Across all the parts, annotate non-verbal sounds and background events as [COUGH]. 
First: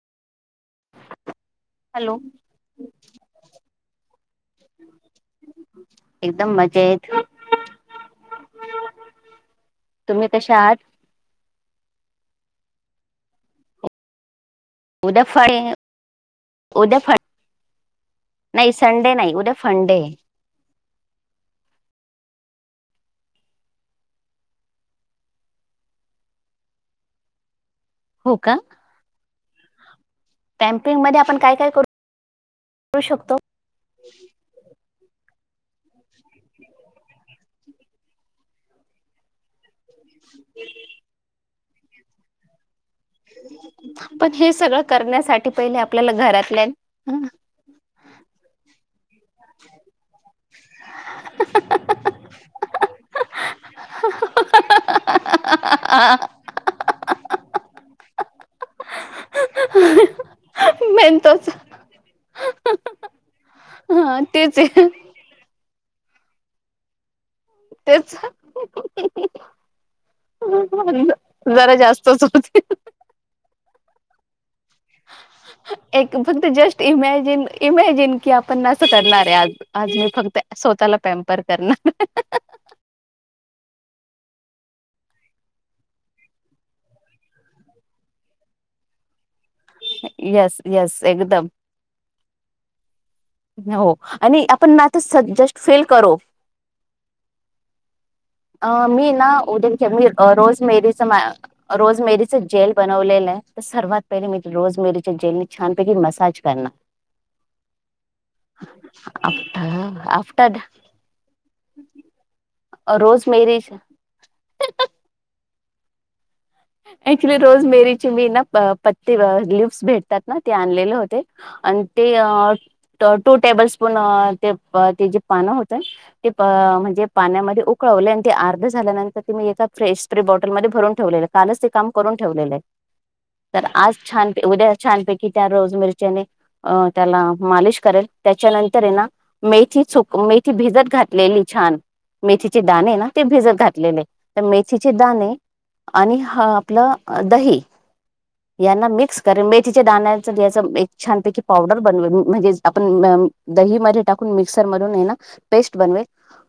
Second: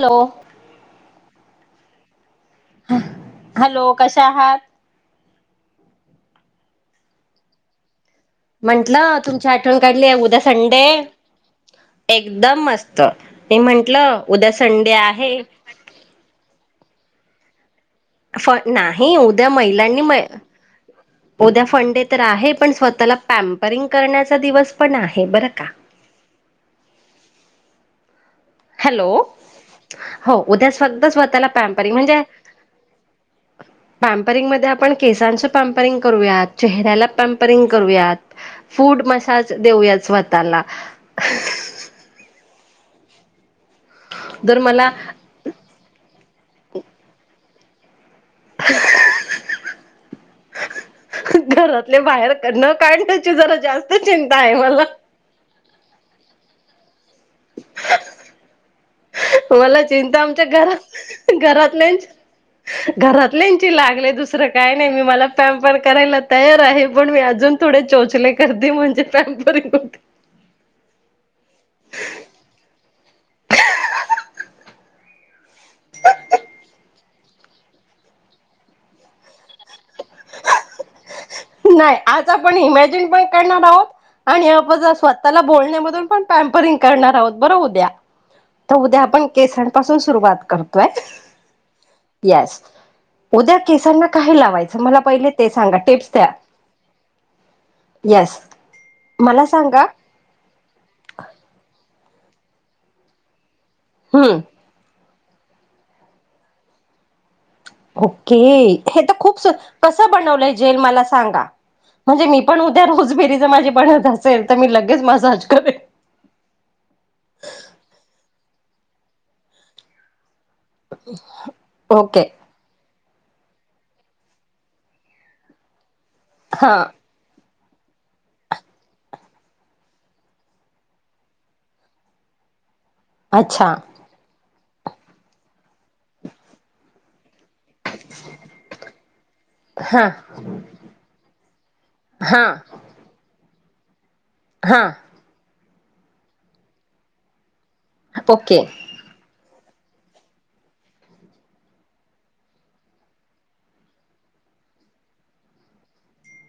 Hello! Hello hello कशा आहात? एकदम मजेत. म्हंटलं तुमची आठवण काढली आहे. तुम्ही उद्या कशा आहात संडे हे. एकदम मस्त मी म्हंटलं उद्या संडे आहे उदफळ उदफळ नाही उद्या फंडे महिलांनी आहे. म उद्या फंडे तर आहे पण स्वतःला पॅम्परिंग करण्याचा दिवस पण आहे बरं का! [INAUDIBLE] हो का? हॅलो हो उद्याच कॅम्पिंग फक्त मध्ये आपण स्वतःला काय काय पॅम्परिंग करू म्हणजे शकतो पॅपरिंगमध्ये आपण केसांच पॅम्परिंग करूया. चेहऱ्याला पपरिंग करूया, फूड मसाज देऊया स्वतःला. पण हे जर सगळं मला करण्यासाठी पहिले आपल्याला घरातल्या [UNINTELLIGIBLE] घरातले बाहेर काढून [UNINTELLIGIBLE] न काढण्याची जरा जास्त चिंता आहे मला. [UNINTELLIGIBLE] मला चिंता आमच्या मेन घरात तोच घरातल्यांची घरातल्यांची लागले हा दुसरं तेच काय आहे नाही मी मला पॅम्पर करायला तयार आहे, पण मी अ अजून थोडे तेच चोचले करते म्हणजे पॅमरिंग होते. म्हणून म्हटलं जरा जास्तच होतंय. एक फक्त जस्ट इमेज इमेज इमॅजिन की आपण असं करणार आहे आज. आज मी फक्त स्वतःला प नाही आज आपण इमॅजिन पण करणार आहोत आणि आपण स्वतःला बोलण्यामधून पण पॅमपरिंग करणार आहोत बर उद्या. तर उद्या आपण केसांपासून सुरुवात येस करतोय. येस एकदम येस. उद्या हो केसांना काही आणि आपण लावायचं ना मला पहिले तर ते जस्ट सांगा फील टिप्स करू द्या. येस अ मी ना मला सांगा उद्या मी रोज मेरीच रोज मेरी जेल बनवलेलं आहे, तर सर्वात पहिली हम्म मी ती रोज मेरी जेली छान पैकी मसाज करणार. ओके हे तर खूप कसं आफ्टर बनवलंय आफ्टर जेल मला सांगा. म्हणजे मी पण उद्या त्या रोज रोजबेरीच मेरी माझी बनत असेल, तर मी लगेच मसाज करेल. ऍक्च्युली रोज मेरीची मी ना पत्ती ल्युप्स भेटतात. ना ते आणलेले होते आणि ते ओके. अ टू टेबल स्पून अ ते ते जे पानं होतं ते हा अ म्हणजे पाण्यामध्ये उकळवले आणि ते अर्ध झाल्यानंतर ते मी एका फ्रश स्प्रे बॉटलमध्ये भरून ठेवले. कालच ते काम करून ठेवलेलं आहे. तर अच्छा आज छान उद्या छानपैकी त्या रोज मेरीच्याने अ त्याला मालिश करेल त्याच्यानंतर येना मेथी हा चक मेथी भिजत घातलेली छान. हा मेथीचे दाणे ना ते भिजत घातलेले तर हा मेथीचे दाणे आणि हा आपलं दही ओके यांना मिक्स करीन ब मेथीच्या दाण्याचा एक छानपैकी पावडर [UNINTELLIGIBLE] बन म्हणजे आपण दही म टाकून मिक्सर मधून हाय ना पेस्ट बनवेन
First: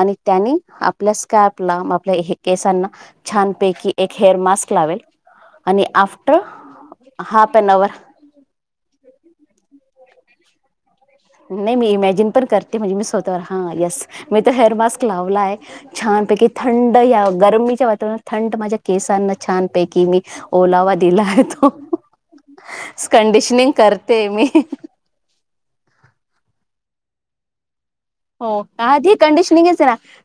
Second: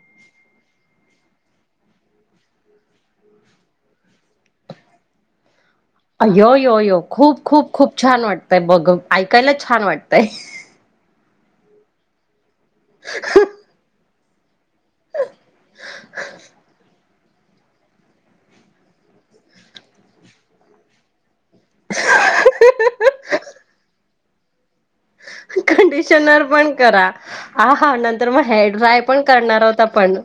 आणि त्यांनी आपल्या स्कॅपला आपल्या केसांना छानपैकी एक हेअर मास्क लावेल. आणि आफ्टर य यो यो खूप हाफ खूप, अन अवर खूप, छान वाटतंय बघ ऐकायला छान वाटतं. तेय नाही मी इमॅजिन पण करते म्हणजे मी स्वतःवर हा येस मी हेअर मास्क लावला आहे छानपैकी थंड या गरममीच्या वातावरणात थंड माझ्या केसांना छानपैकी मी ओलावा दिला आहे. कंडिशनिंग करते मी कंडिशनर पण करा आ. हो आधी कंडिशनरी करा आपण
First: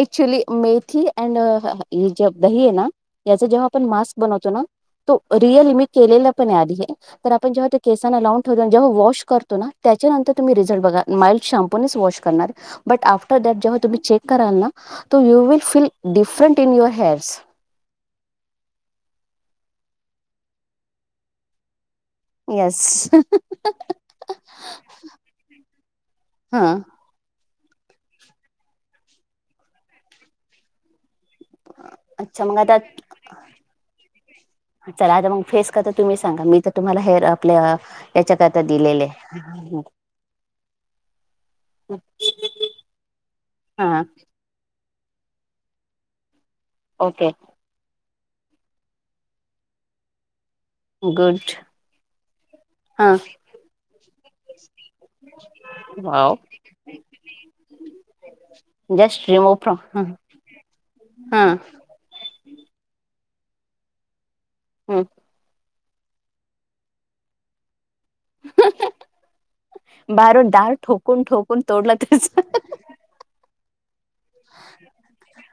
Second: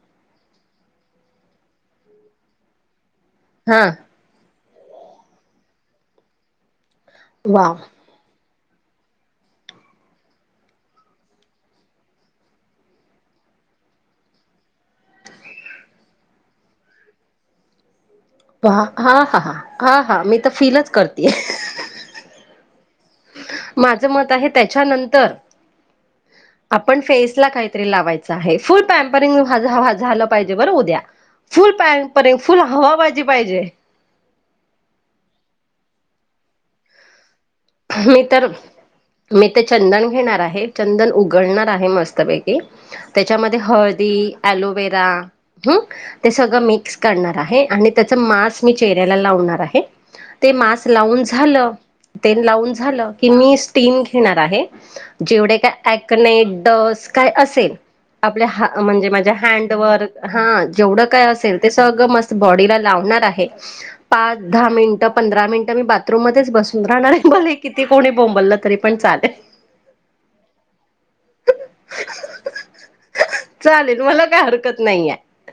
ऍक्च्युली मी. ही अड ह जे दही आहे, ना याच जेव्हा हा आपण मास बनवतो ना तो रिअल मी केलेला पण आधी हे आपण वा. जेव्हा केसना लावून जेव्हा वॉश करतो ना त्याच्यां नंतर तुम् रिझल्ट बघा माईल्ड शेम्पोनेच वॉश करतो. आ्टर द जेव्हा तुम्ही चेक कराल ना you'll feel different in your hairs हा हा ह हा हा मी तर फीलीलच करतेय. येस माझ मत आहे, त्याच्यानंतर हां आपण फेसला काय? तेल लावायचा आहे, फुल पपरंग हा झा हा झा पाहिजे बर उद्या. फुल पपर्य अच्छा मग फुल आता हवाबाजी पाहिजे. चला आता मग फेस करता तुम्ही सांगा मी तर तुम्हाला हेर आपल्या मी तर याच्याकरता दिलेले आहे. मी ते चंदन घेणार आहे चंदन उघडणार आहे मस्तपैकी त्याच्यामध्ये हां हळदी हळदी एलोवेरा हू ते सगळं मिक्स ओके करणार आहे. आणि ते स मास मी चेहऱ्याला लावणार आहे, ते मास लाून गुड झाल ते. लावून झालं हां की, मी स्टीम घेणार आहे. जेवढं का एक्का वाव नेक्स्टड्स असेल आपल्या म्हणजे जस्ट माझ्या रिमूव हड फ्रॉम व हा जेवढं काय ह असेल ते सगळं मस्त बॉडी लावणार आहे, पाच दहा मिनिट पंधरा मिनट मी बाथरूम मध्येच बसून राहणार आहे. बले किती कोणी बोंबललं तरी पण चालेल. बाहेरून डाळ ठोकून ठोकून तोडला त्याच चालेल मला काय हरकत नाही आहे.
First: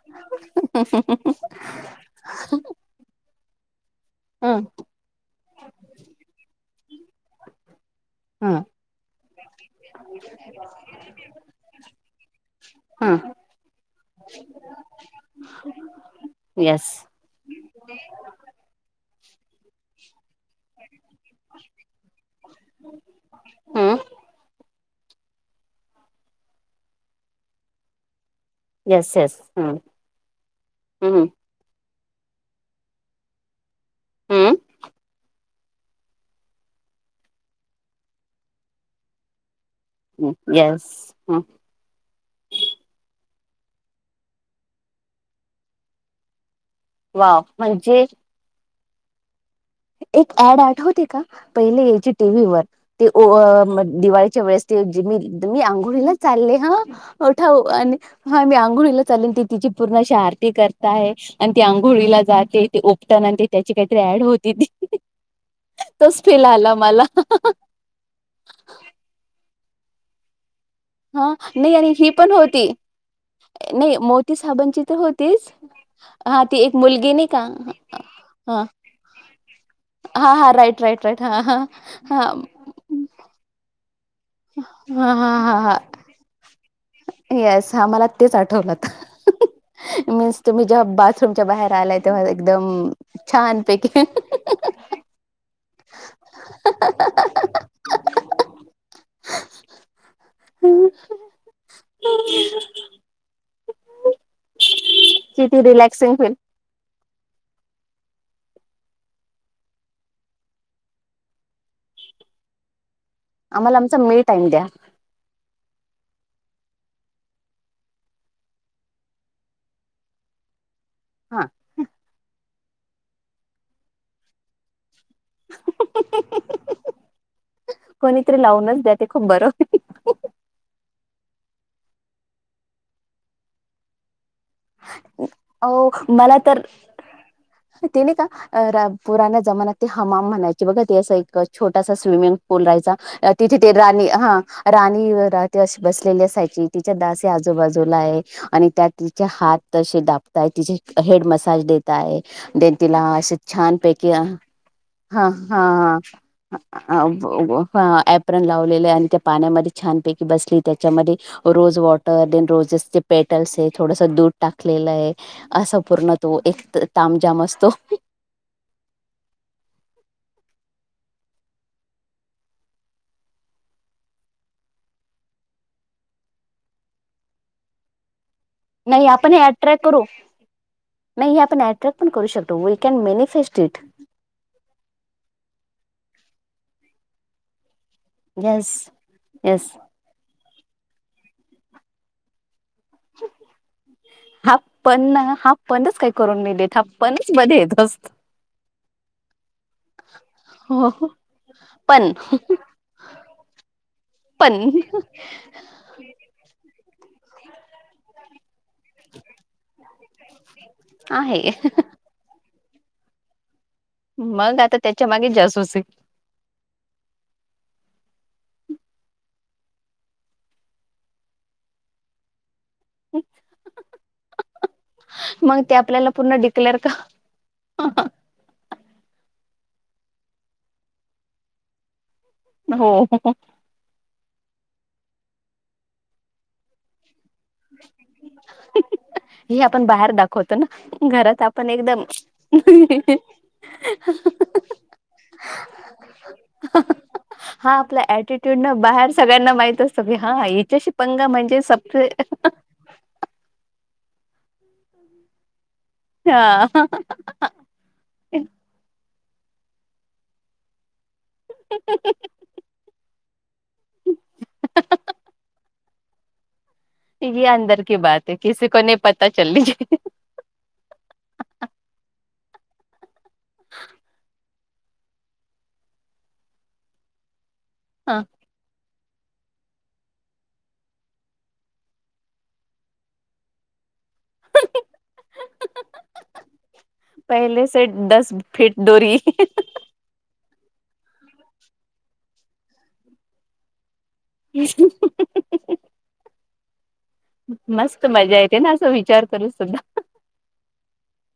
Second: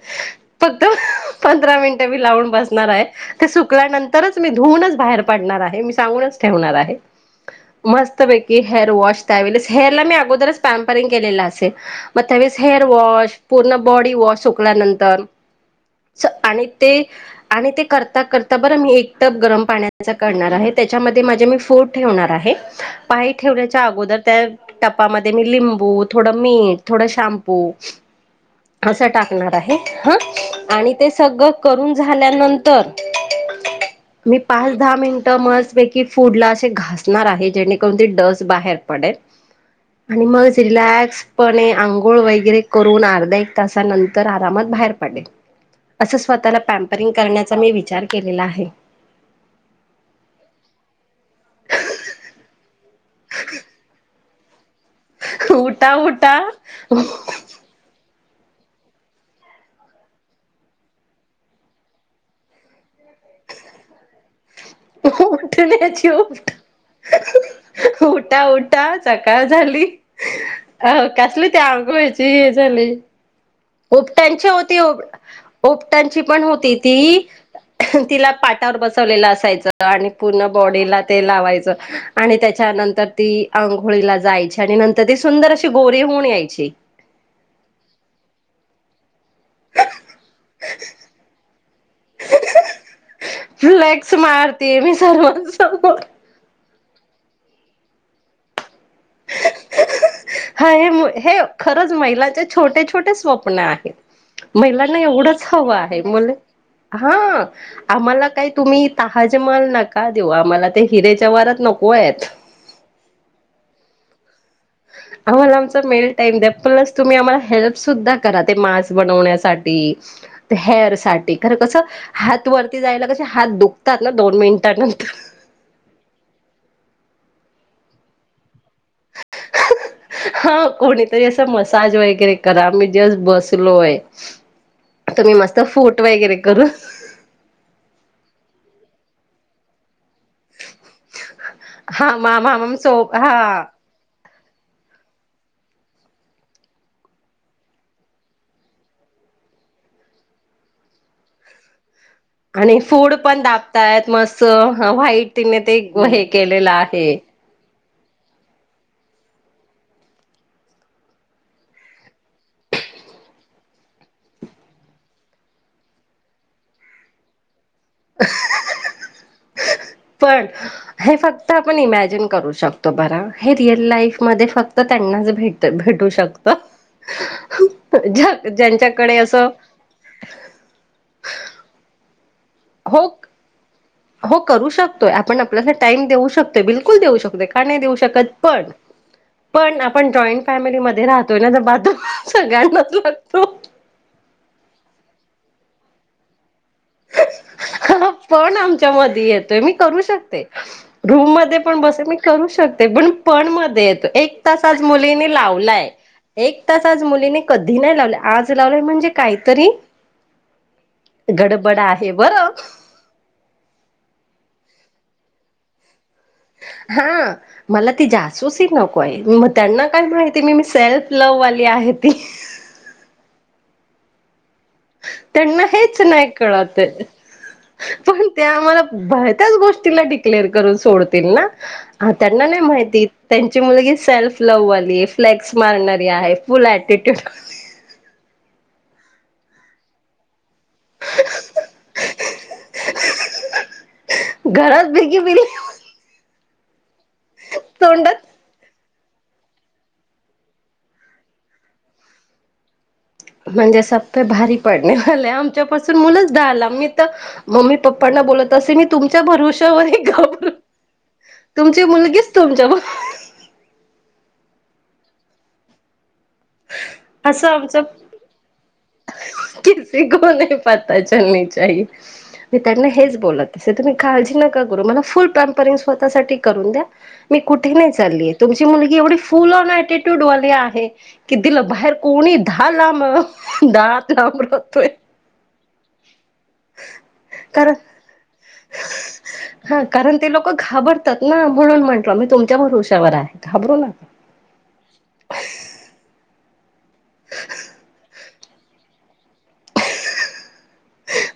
फक्त पंधरा मिनटे मी लावून बसणार आहे, ते सुकल्यानंतरच मी धुनच बाहेर पडणार आहे मी सांगूनच ठेवणार आहे. मस्त बैकी ह हेअर वॉश त्यावेस हेअरला मी अगोदरच. त परीन केलेलं असेल त्यावेळेस हेअर वॉश पूर्ण बॉडी वॉश सुकल्यानंतर. स आणि येस ते आणि ते करता, करता बरं मी एक टप गरम पाण्याचा. करणार आहे, त्याच्यामध्ये माझे मी फूड ठेवणार आहे, पाय ठेवण्याच्या हम्म अगोदर त्या टपामध्ये मी लिंबू थोडं मीठ थोडं शॅम्पू अस येस येस टाकणार हम्म आहे, ह आणि ते हम्म सगळं करून झाल्यानंतर मी हम्म पाच दहा मिनट म फूड ला असे घासणार आहे, जेणेकरून ती डस बाहेर पडेल. आणि मग येस रिलॅक्सपणे आंघोळ वगैरे करून अर्ध एक तासानंतर आरामात बाहेर पडे अस स्वतः पॅम्परिंग वाव करण्याचा मी विचार म्हणजे केलेला आहे. एक ऍड आठवते का पहिले यायची टीव्ही वर ते ओवाळ म दिवाळीच्या वेळेस ते मी मी उठा आंघोळीला उठा चालले ह हठाऊ आणि हा मी आंघोळीला चालन त तिची पूर्ण श आरती करता आहे, आणि ती आंघोळीला जाते ते ओपटन आणि त्याची काहीतरी ॲड होती. उठण्याची तोच फील उठ आला मला उठा उठा सकाळ. झाली अ हा कसली ते नाही आणि ही आंघोळीची पण वेळ हे होती झाली. नाही मोती ओपटांची होती साबणची ओ तर होतीच ओपटांची हा पण होती एक मुलगी ती नाही का तिला पा हा टावर बसवलेलं असायच आणि हा पूर्ण हा राईट बॉडीला राईट राईट ते हा हा लावायच हा आणि त्याच्यानंतर ती अ होळी ला जायचे आणि नंतर हा ते हा सुंदर हा अशी हा गोरी होऊन यायचे. येस हा मला तेच आठवलं मीन्स तुम्ही जेव्हा बाथरूमच्या बाहेर. लाय ते मझ एकदम छान पैकी फ्लेक्स मारते मी सर्वांसमोर [UNINTELLIGIBLE] हाय हे म हे खरंच महिलाचे छोटे छोटे स्वप्न आहेत. महिलांना एवढंच किती हवं आहे रिलॅक्सिंग मुले फील हा आम्हाला काही तुम्ही तहाज मल नका देऊ आम्हाला ते हिरेच्या वारात नको आहेत. [UNINTELLIGIBLE] आम्हाला आमचा मे टाईम द्या. आम्हाला आमचा मेल टाईम द्या प्लस तुम्ही आम्हाला हेल्प सुद्धा करा मास बनवण्यासाठी ते हेअर. साठी हा खर कस हात वरती जायला कस हात दुखतात ना दोन मिनिटनंतर कोणीतरी लावूनच द्या ते खूप बरं हा कोणी तरी असा मसाज वगैरे करा आम्ही जस्ट बसलोय. तुम्ही मस्त अ फूट वगैरे मला तर करू तने का? पुरा जमानत ते हमाम म्हणायचे बघा ते असं एकच- छोटासा हा swimming ma'am pool ma'am so हा राहायचा तिथे ते राणी हा राणी राहते अशी बसलेली असायची तिच्या दासी ह आजूबाजूला आहे आणि त्यात. चे हात ते दापताय तिचे हेड मसाज देत. आणि तिला फूड असं पण दाबतायत छानपैकी मस्त हा व्हाईट तिने ते हा. हे केलेलं आहे ह. ए परन लावलेले आणि त्या पाण्यामध्ये छानपैकी बसली त्याच्यामध्ये rose water then rose. Just petal स. थोडस दूध टाकलेलं आहे असं पूर्ण तो एक तामजाम असतो. ह्ह्ह्ह. पण हे फक्त आपण इमॅजिन करू शकतो ब हे रिअल लाईफ म फक्त. मनजे भेटू शकत. नाही ज्यांच्याकडे आपण हे असं. अट्रॅक्ट करू नाही हे आपण अट्रॅक्ट पण करू शकतो वी हो कॅन मॅनिफेस्ट इट हो करू शकतोय आपण आपल्यासाठी. टाइम देऊ शकतोय बिलकुल देऊ शकत का नाही देऊ शकत पण येस येस पण आपण ज. फॅमिलीमध्येध्ये राहतोय ना तर बाजू सगळ्यांना. हाफ पण हाफ पणच काय करून मी देत. हा प्पन मध्ये येतत. हा पण आमच्या मधी येतोय मी करू शकते रूम मध्ये पण बसे मी करू शकते पण. पण मध्ये येतो एक तास पण आज मुलीनी लावलाय. [INAUDIBLE] ता आज मुलीने कधी नाही लावले आज लावले म्हणजे काहीतरी आहे गड. बडा आहे बर. मग आता त्याच्या मागे जासू अस [UNINTELLIGIBLE] हा मला ती जासूस नको आहे मग त्यांना काय माहिती मी मी सेल्फ लव्हवाली आहे. हप. च त्यांना हेच नाही डिक्लेअर कळते का पण ते आम्हाला. त्या गोष्टी डिक्लेअर करून सोडतील ना. हा त्यांना नाही माहिती हो त्यांची मुलगी सेल्फ लव्ह आली फ्लेक्स मारणारी आहे फुल ऍटिट्यूड हे आपण बाहेर दाखव होतो ना घरात आपण एकदम बडी हा आपला अटिट्यूड बाहेर सगळ्यांना माहित असतोी हा याच्याशी पंगा म्हणजे स म्हणजे सबपे भारी पडने वले आम पासून मुलं हा झाला मी मम्मी पपांना बोलत असेल मी तुमच्या च्या भरवशावर एक गाब तुमची मुलगीच तुमच्या हा हा य अंदर की बाात ह कीसी को न कसी को नाही पता चलणे चाहिए मितना हेज मी त्यांना बोलत आहे तुम्ही काळजी नका करू मला फुल पम्या पर्यंत करून द्या कुठे नाही हा चालली आहे तुमची मुलगी एवढी फुल एटीट्यूड वाली आहे की दिलं बाहेर कोणी दा ला म नामपतय पहिले से दस फेट दोरी हा कारण ते लोक घाबरतात ना म्हणून म्हटलं मी तुमच्या भर उशावर आहे घाबरू नका हा हा मस्त मजा येते ना असं विचार करू सुद्धा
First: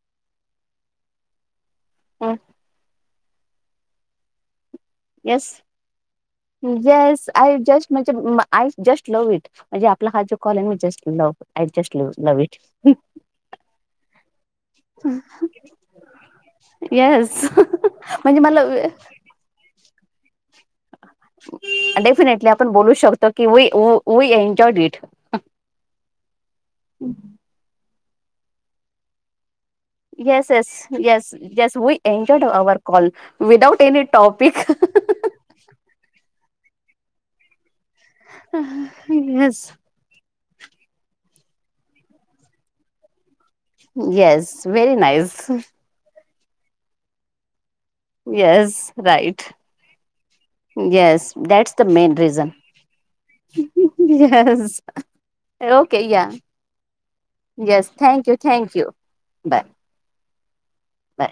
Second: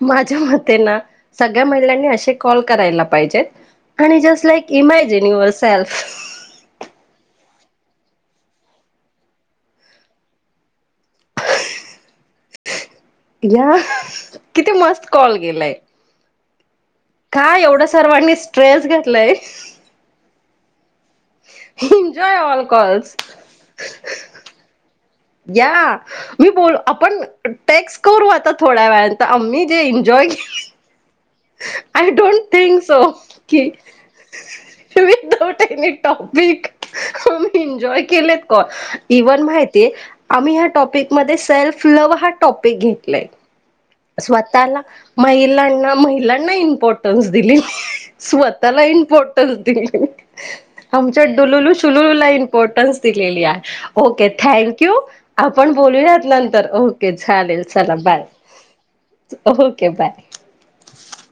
माझ्या मते ना सगळ्या महिलांनी असे कॉल करायला पाहिजेत आणि just like imagine your yes self yes I just म्हणजे आई जस्ट लव्ह इट म्हणजे आपला हा जो call just love a just love it या किती मस्त कॉल गेलाय येस काय एवढं सर्वांनी म्हणजे मला स्ट्रेस घेतलंय एन्जॉय डेफिनेटली ऑल आपण बोलू कॉल्स शकतो की व एनजॉइड इट या मी बोल आपण टॅक्स करू आता थोड्या वेळ आम्मी yes yes yes yes we I don't enjoyed our think call सोफ की without any topic without any topic म एन्जॉय केलेत का इव्हन येस माहिती आम्ही ह्या टॉपिकमध्येध्ये सेल्फ लव्ह हा टॉपिक घेतलाय येस स्वतःला व्हेरी नाईस महिलांना महिलांना इम्पॉर्टन्स दिली स्वतःला येस राईट इम्पॉर्टन्स दिले आमच्या येस डुलुलू दॅट्स द मेन शुलुलूला रिझन इम्पॉर्टन्स दिले ओके येस थँक यू आपण ओके बोलूयात या नंतर ओके चालेल चला बाय ँकू thank you bye okay bye bye